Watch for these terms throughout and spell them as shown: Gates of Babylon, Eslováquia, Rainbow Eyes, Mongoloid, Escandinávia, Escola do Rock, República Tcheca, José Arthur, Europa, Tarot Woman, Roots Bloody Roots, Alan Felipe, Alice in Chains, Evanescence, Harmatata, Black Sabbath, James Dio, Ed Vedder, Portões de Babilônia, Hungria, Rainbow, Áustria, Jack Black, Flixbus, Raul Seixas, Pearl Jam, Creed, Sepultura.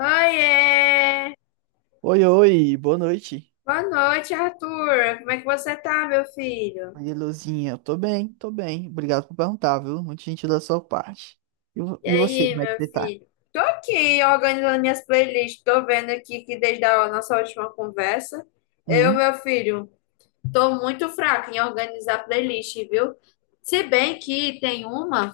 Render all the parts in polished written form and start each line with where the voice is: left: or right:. left: Oiê!
right: Oi, oi, boa noite.
left: Boa noite, Arthur. Como é que você tá, meu filho?
right: Oi, Luzinha, eu tô bem, tô bem. Obrigado por perguntar, viu? Muito gentil da sua parte. E, vo-
left: E
right: e você,
left: aí,
right: como é que
left: meu
right: você tá?
left: filho? Tô aqui organizando minhas playlists. Tô vendo aqui que desde a nossa última conversa, eu,
right: Hum?
left: meu filho, tô muito fraca em organizar playlist, viu? Se bem que tem uma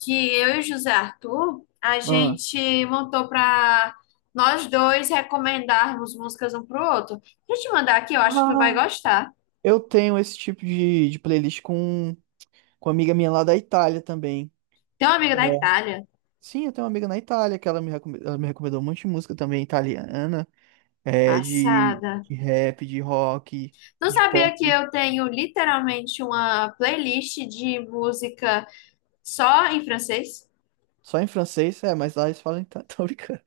left: que eu e o José Arthur, a
right: Ah.
left: gente montou pra nós dois recomendarmos músicas um pro outro. Deixa eu te mandar aqui, eu acho que tu vai
right: Ah,
left: gostar.
right: eu tenho esse tipo de playlist com uma amiga minha lá da Itália também.
left: Tem uma amiga da
right: É.
left: Itália.
right: Sim, eu tenho uma amiga na Itália que ela me recomendou um monte de música também italiana, de,
left: Passada.
right: de rap, de rock,
left: Tu
right: de
left: sabia
right: pop.
left: que eu tenho literalmente uma playlist de música só em francês?
right: Só em francês? É, mas lá eles falam. Tá, tô brincando.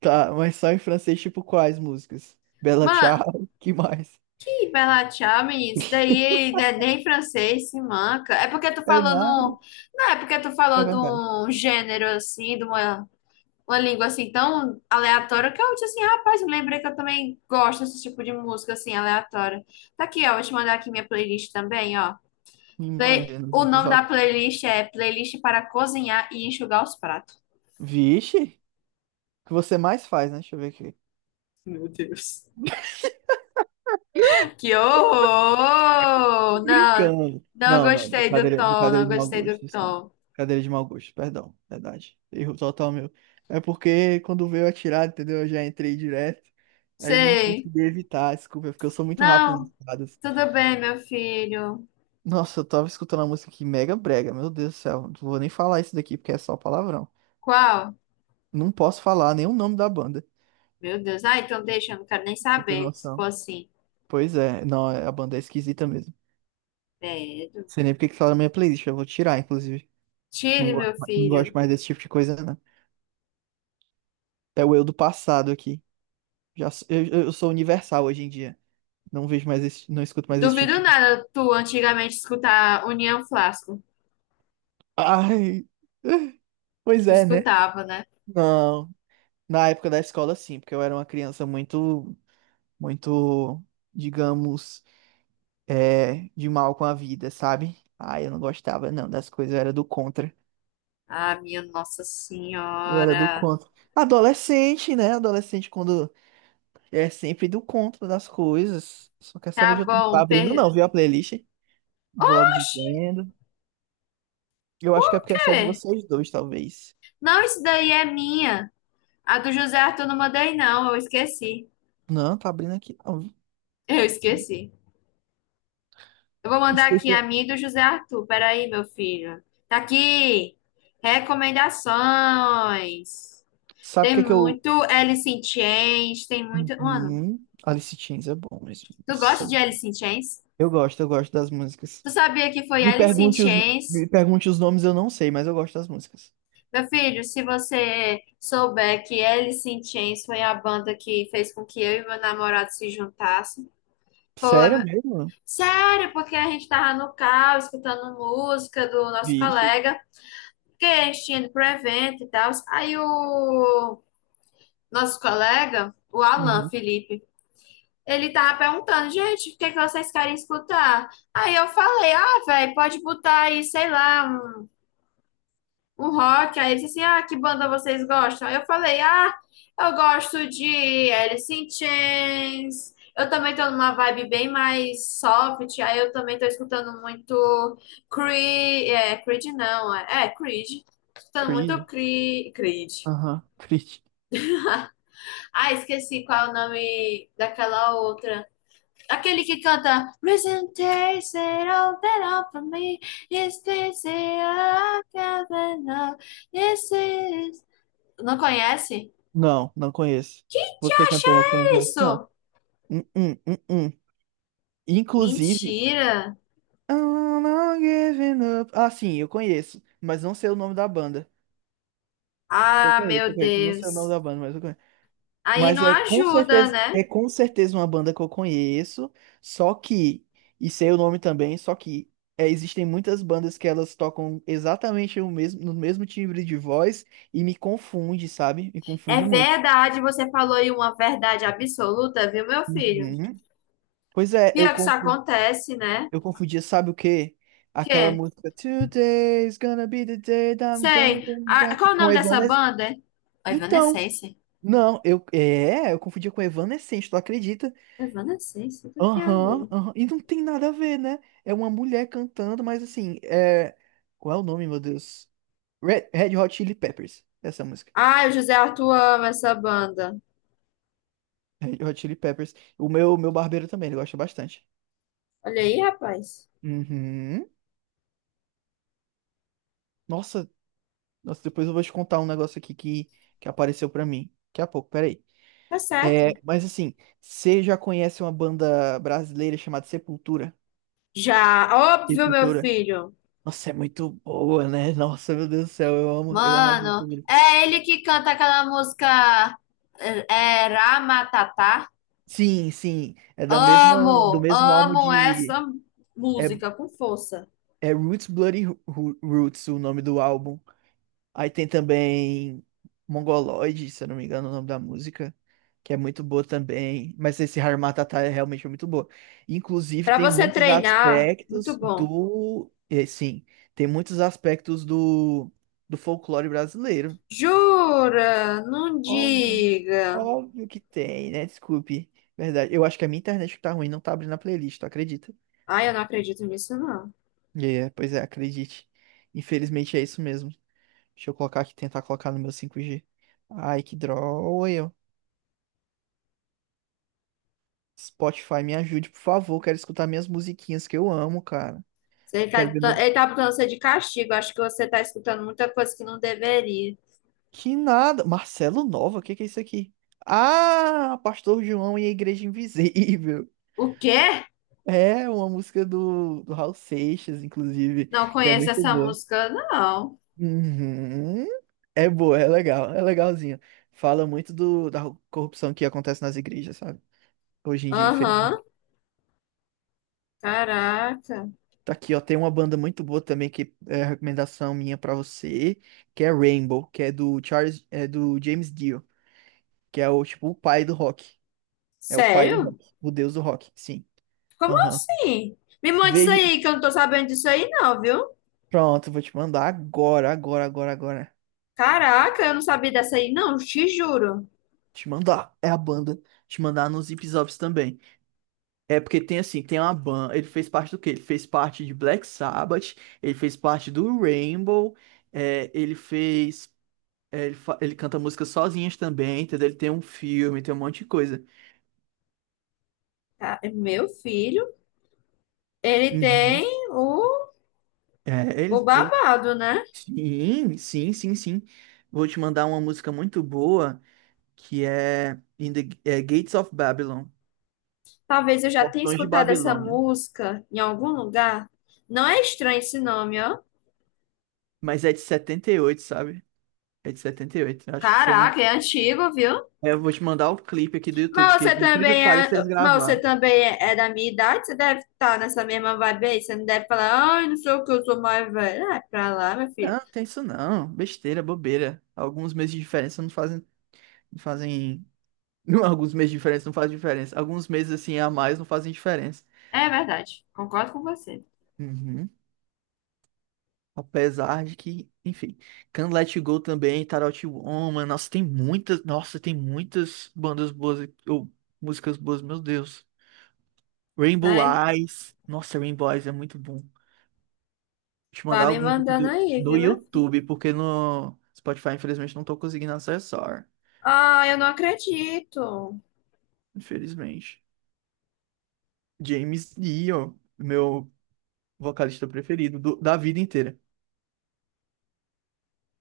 right: Tá, mas só em francês, tipo, quais músicas? Bella
left: Mano,
right: Ciao, que mais?
left: ih, Bela Tchau, menino, isso daí não é nem francês, se manca. É porque tu
right: É
left: falou
right: nada,
left: no. Não, é porque tu
right: é
left: falou de
right: verdade.
left: um gênero assim, de uma língua assim tão aleatória que eu disse assim, rapaz, eu lembrei que eu também gosto desse tipo de música assim, aleatória. Tá aqui, ó, vou te mandar aqui minha playlist também, ó.
right: Me imagina no
left: O
right: Zip
left: nome da
right: Zop.
left: playlist é Playlist para Cozinhar e Enxugar os Pratos.
right: Vixe, o que você mais faz, né? Deixa eu ver aqui.
left: Meu Deus. Que
right: Tô
left: horror! Não,
right: brincando.
left: não
right: Não, não,
left: gostei do
right: brincadeira,
left: tom,
right: brincadeira
left: não
right: de mau
left: gostei do
right: gosto, desculpa.
left: tom.
right: Brincadeira de mau gosto, perdão, verdade. Erro total meu. É porque quando veio atirar, entendeu? Eu já entrei direto. Aí eu não
left: Sei.
right: consegui evitar, desculpa, porque eu sou muito rápido
left: Não,
right: nas paradas.
left: tudo bem, meu filho.
right: Nossa, eu tava escutando uma música aqui mega brega, meu Deus do céu. Não vou nem falar isso daqui porque é só palavrão.
left: Qual?
right: Não posso falar nem o nome da banda, pra
left: Meu Deus. Ah, então deixa, eu não quero nem
right: você ter
left: saber se for
right: noção.
left: assim.
right: Pois é, não, a banda é esquisita mesmo.
left: Credo.
right: Não sei nem porque que tá na minha playlist, eu vou tirar, inclusive. Não
left: Tire,
right: gosto,
left: meu
right: ma- não
left: filho.
right: gosto mais desse tipo de coisa, não. É o eu do passado aqui. Já, eu sou universal hoje em dia. Não vejo mais esse, não escuto mais esse tipo
left: Duvido
right: de.
left: nada tu antigamente escutar União Flasco.
right: Ai! Pois
left: Tu
right: é, né?
left: escutava, né?
right: Não. Na época da escola, sim, porque eu era uma criança muito, muito, digamos. De mal com a vida, sabe? Ah, eu não gostava, não, das coisas, eu era do contra.
left: Ah, minha Nossa
right: Eu era do
left: Senhora.
right: contra. Adolescente, né? Adolescente quando é sempre do contra das coisas. Só quer saber de
left: Tá
right: outro. Tá
left: bom.
right: abrindo,
left: Per...
right: não, viu a playlist? Vou logo
left: Oxi,
right: dizendo. Eu acho
left: por
right: que é porque é só de
left: quê?
right: vocês dois, talvez.
left: Não, isso daí é minha. A do José Arthur não mandei, não. Eu esqueci.
right: Não, tá abrindo aqui, não.
left: Eu esqueci. Eu vou mandar aqui
right: Esqueci-
left: a minha e do José Arthur. Peraí, meu filho. Tá aqui. Recomendações.
right: Sabe o
left: Tem
right: que é que eu.
left: muito Alice in Chains. Tem muito. Mano,
right: Uhum. Alice Chains é bom mesmo.
left: tu
right: Nossa,
left: gosta
right: eu
left: de
right: gosto.
left: Alice in Chains?
right: Eu gosto, eu gosto das músicas.
left: Tu sabia que foi
right: Me
left: Alice in
right: pergunte os, me
left: Chains?
right: pergunte os nomes, eu não sei, mas eu gosto das músicas.
left: Meu filho, se você souber que Alice in Chains foi a banda que fez com que eu e meu namorado se juntassem. Foi,
right: Sério
left: meu-
right: mesmo?
left: sério, porque a gente tava no carro escutando música do nosso
right: Vixe.
left: colega, que a gente tinha ido pro evento e tal. Aí o nosso colega, o Alan
right: Uhum.
left: Felipe, ele tava perguntando, gente, o que é que vocês querem escutar? Aí eu falei, ah, velho, pode botar aí, sei lá, um rock. Aí ele disse assim: Ah, que banda vocês gostam? Aí eu falei: Ah, eu gosto de Alice in Chains. Eu também tô numa vibe bem mais soft. Aí eu também tô escutando muito Creed. É, Creed não, é, é Creed. Escutando muito
right: Creed.
left: Creed. Creed.
right: Aham. Creed.
left: Ah, esqueci qual é o nome daquela outra. Aquele que canta Reason takes it all that all for me. It's easy, I can't enough. It's easy, não conhece?
right: Não, não conheço.
left: Que
right: Você
left: acha
right: cantando essa eu não
left: é
right: conheço, não.
left: isso?
right: Hum, hum, hum, hum. Inclusive.
left: Mentira.
right: I'm not giving up. Ah, sim, eu conheço. Mas não sei o nome da banda. Eu
left: Ah,
right: conheço, eu
left: meu
right: conheço. Não sei o nome
left: Deus.
right: da banda, mas eu conheço.
left: Aí
right: Mas
left: não ajuda, né?
right: é com certeza uma banda que eu conheço, só que, e sei o nome também, existem muitas bandas que elas tocam exatamente o mesmo, no mesmo timbre de voz e me confunde, sabe? Me
left: É
right: confunde muito.
left: verdade, você falou aí uma verdade absoluta, viu, meu filho?
right: Uhum. Pois é, eu
left: Pior que isso
right: confundi,
left: acontece, né?
right: eu confundia, sabe o quê? Aquela
left: Que?
right: música Today's gonna be the day that I'm going
left: Sei.
right: to be
left: Ah,
right: back
left: qual o
right: com
left: nome dessa
right: Evanescence.
left: banda? A
right: Então,
left: Evanescence.
right: não, eu confundia com Evanescence, tu acredita?
left: Evanescence, o que tem a
right: Aham,
left: ver?
right: aham. E não tem nada a ver, né? É uma mulher cantando, mas assim, é. Qual é o nome, meu Deus? Red Hot Chili Peppers. Essa música.
left: Ah, o José Arthur ama essa banda.
right: Red Hot Chili Peppers. O meu barbeiro também, ele gosta bastante.
left: Olha aí, rapaz.
right: Uhum. Nossa, nossa, depois eu vou te contar um negócio aqui que apareceu pra mim. Daqui a pouco, peraí.
left: Tá
right: É,
left: certo.
right: mas assim, você já conhece uma banda brasileira chamada Sepultura?
left: Já, óbvio, meu
right: Sepultura.
left: filho.
right: Nossa, é muito boa, né? Nossa, meu Deus do céu, eu amo as
left: Mano,
right: músicas.
left: é ele que canta aquela música Ramatatá.
right: Sim, sim. Do
left: Amo,
right: mesmo álbum
left: amo
right: de.
left: essa
right: É,
left: música com força.
right: é Roots Bloody Roots, o nome do álbum. Aí tem também Mongoloid, se eu não me engano, o nome da música, que é muito boa também. Mas esse Harmatata é realmente muito boa. Inclusive,
left: Pra
right: tem
left: você
right: muitos
left: treinar, muito
right: aspectos
left: bom.
right: do. É, sim, tem muitos aspectos do folclore brasileiro.
left: Jura? Não
right: Óbvio.
left: diga.
right: Óbvio que tem, né? Desculpe. Verdade. Eu acho que a minha internet que tá ruim, não tá abrindo a playlist, tu acredita?
left: Ai, eu não acredito nisso, não.
right: E é, pois é, acredite. Infelizmente é isso mesmo. Deixa eu colocar aqui, tentar colocar no meu 5G. Ai, que droga, eu. Spotify, me ajude, por favor. Quero escutar minhas musiquinhas que eu amo, cara.
left: Ele
right: Quero
left: tá,
right: ver.
left: tá, ele tá botando você de castigo. Acho que você tá escutando muita coisa que não deveria.
right: Que nada. Marcelo Nova, o que que é isso aqui? Ah, Pastor João e a Igreja Invisível.
left: O quê?
right: É uma música do Raul Seixas, inclusive,
left: Não
right: que é
left: conhece
right: muito
left: essa
right: boa.
left: música, não.
right: Uhum. É boa, é legal, é legalzinho. Fala muito da corrupção que acontece nas igrejas, sabe? Hoje em dia,
left: Aham.
right: infelizmente.
left: Caraca.
right: Tá aqui, ó, tem uma banda muito boa também que é recomendação minha pra você, que é Rainbow, que é do Charles, é do James Dio, que é o tipo o pai do rock. É o pai do
left: Sério?
right: rock, o deus do rock, sim.
left: Como
right: Aham.
left: assim? Me manda isso
right: Veja,
left: aí, que eu não tô sabendo disso aí, não, viu?
right: pronto, vou te mandar agora, agora, agora, agora.
left: Caraca, eu não sabia dessa aí, não, te juro.
right: Te mandar, é a banda. Te mandar nos Zip Zops também. É porque tem assim, tem uma banda. Ele fez parte do quê? Ele fez parte de Black Sabbath, ele fez parte do Rainbow. É, ele fez É, ele, fa- ele canta músicas sozinhas também, entendeu? Ele tem um filme, tem um monte de coisa.
left: Tá, meu filho, ele
right: Uhum.
left: tem o,
right: É,
left: o
right: ele, ele...
left: babado, né?
right: Sim, sim, sim, sim. Vou te mandar uma música muito boa que é, Gates of Babylon,
left: Talvez eu já tenha
right: Portões de
left: escutado essa
right: Babilônia.
left: música em algum lugar. Não é estranho esse nome, ó.
right: Mas é de 78, sabe? É de 78. Eu acho que você não.
left: Caraca, é antigo, viu?
right: É, eu vou te mandar o clipe aqui do YouTube,
left: Mas
right: porque
left: você
right: por incrível que
left: também é,
right: pareça, eles
left: mas você
right: gravaram.
left: também é, é da minha idade, você deve estar nessa mesma vibe aí. Você não deve falar, ai, não sei o que, eu sou mais velho. Ah, é pra lá, meu
right: Não,
left: filho.
right: não tem isso não. Besteira, bobeira. Alguns meses de diferença não fazem, não fazem, não. Alguns meses de diferença não faz diferença. Alguns meses assim a mais não fazem diferença.
left: É verdade, concordo com você.
right: Uhum. Apesar de que, enfim, Can't Let You Go também, Tarot Woman, nossa, tem muitas bandas boas aqui, ou músicas boas, meu Deus. Rainbow
left: Vai,
right: Eyes, nossa, Rainbow Eyes é muito bom. Vou te
left: vai
right: mandar
left: me
right: algum
left: mandando aí,
right: no
left: viu, meu?
right: YouTube, porque no Spotify, infelizmente, não tô conseguindo acessar.
left: Ah, eu não acredito.
right: Infelizmente. James Dio, meu vocalista preferido da vida inteira.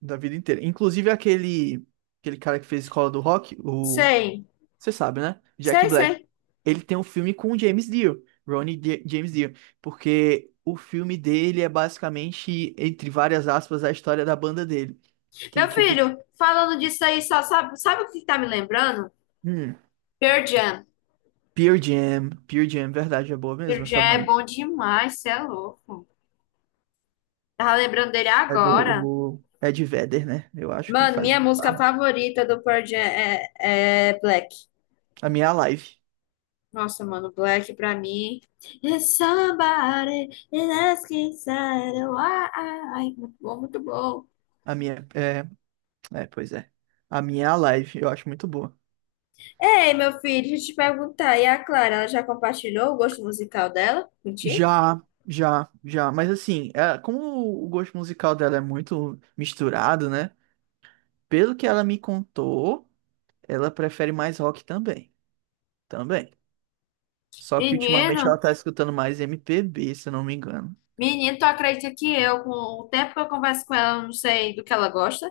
right: Da vida inteira. Inclusive aquele cara que fez Escola do Rock, o.
left: Sei,
right: Você sabe, né? Jack
left: sei,
right: Black.
left: sei.
right: Ele tem um filme com o James Dean, James Dio, porque o filme dele é basicamente, entre várias aspas, a história da banda dele.
left: Meu
right: Aquele tipo.
left: filho, falando disso aí, só sabe, sabe o que tá me lembrando?
right: Hum,
left: Pearl Jam.
right: Pearl Jam. Pearl Jam, verdade, é boa
left: Pearl
right: mesmo
left: Jam
right: essa
left: é
right: banda.
left: bom demais, você é louco. Tava lembrando dele
right: É do
left: agora.
right: o Ed Vedder, né? Eu acho que
left: Mano,
right: faz.
left: minha música favorita do Pearl Jam é Black.
right: A minha é a live.
left: Nossa, mano, Black pra mim. It's somebody is asking, inside. Why? Muito bom, muito bom.
right: A minha. É, pois é. A minha é a live, eu acho muito boa.
left: Ei, meu filho, deixa eu te perguntar. E a Clara, ela já compartilhou o gosto musical dela contigo?
right: Já, já, já. Mas assim, como o gosto musical dela é muito misturado, né? Pelo que ela me contou, ela prefere mais rock também. Também. Só que ultimamente ela
left: Menino,
right: tá escutando mais MPB, se eu não me engano.
left: menino, tu acredita que eu, com o tempo que eu converso com ela, eu não sei do que ela gosta?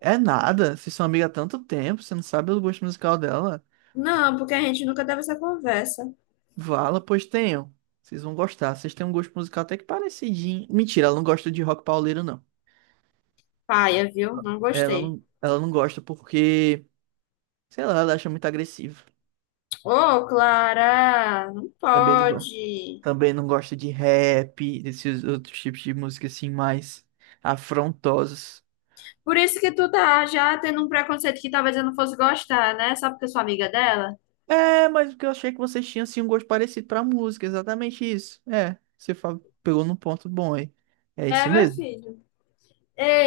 right: É nada. Vocês são amigas há tanto tempo, você não sabe o gosto musical dela.
left: Não, porque a gente nunca teve essa conversa.
right: Vala, pois tenham. Vocês vão gostar. Vocês têm um gosto musical até que parecidinho. Mentira, ela não gosta de rock pauleiro, não.
left: Paia, viu? Não
right: Ela
left: gostei.
right: não, ela não gosta porque, sei lá, ela acha muito agressivo.
left: Ô, Clara, não
right: Também não gosta.
left: pode.
right: Também não gosto de rap, desses outros tipos de música assim mais afrontosos.
left: Por isso que tu tá já tendo um preconceito que talvez eu não fosse gostar, né? Só porque eu sou amiga dela.
right: É, mas porque eu achei que vocês tinham assim um gosto parecido pra música, exatamente isso. É, você pegou num ponto bom aí. É
left: É,
right: isso
left: meu
right: mesmo.
left: filho.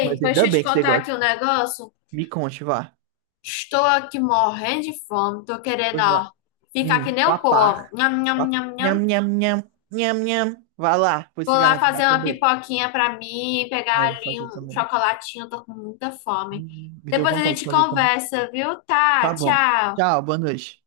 right: Mas
left: deixa
right: ainda
left: eu te
right: bem que você
left: contar
right: gosta.
left: aqui um negócio.
right: Me conte, vá.
left: Estou aqui morrendo de fome. Tô querendo,
right: Pois vá.
left: ó, ficar que nem o pô, ó.
right: Papar.
left: Nham, nham, nham, nham.
right: Nham, nham, nham, nham, nham. Vá lá, pois
left: Vou
right: se
left: lá
right: garanta vai
left: fazer uma
right: comer.
left: pipoquinha pra mim, pegar
right: Ah, eu vou
left: ali
right: fazer
left: um
right: também.
left: chocolatinho. Tô com muita fome.
right: Me deu
left: Depois a
right: vontade de
left: gente
right: fazer também.
left: conversa, viu?
right: Tá
left: Tá,
right: bom.
left: tchau.
right: Tchau, boa noite.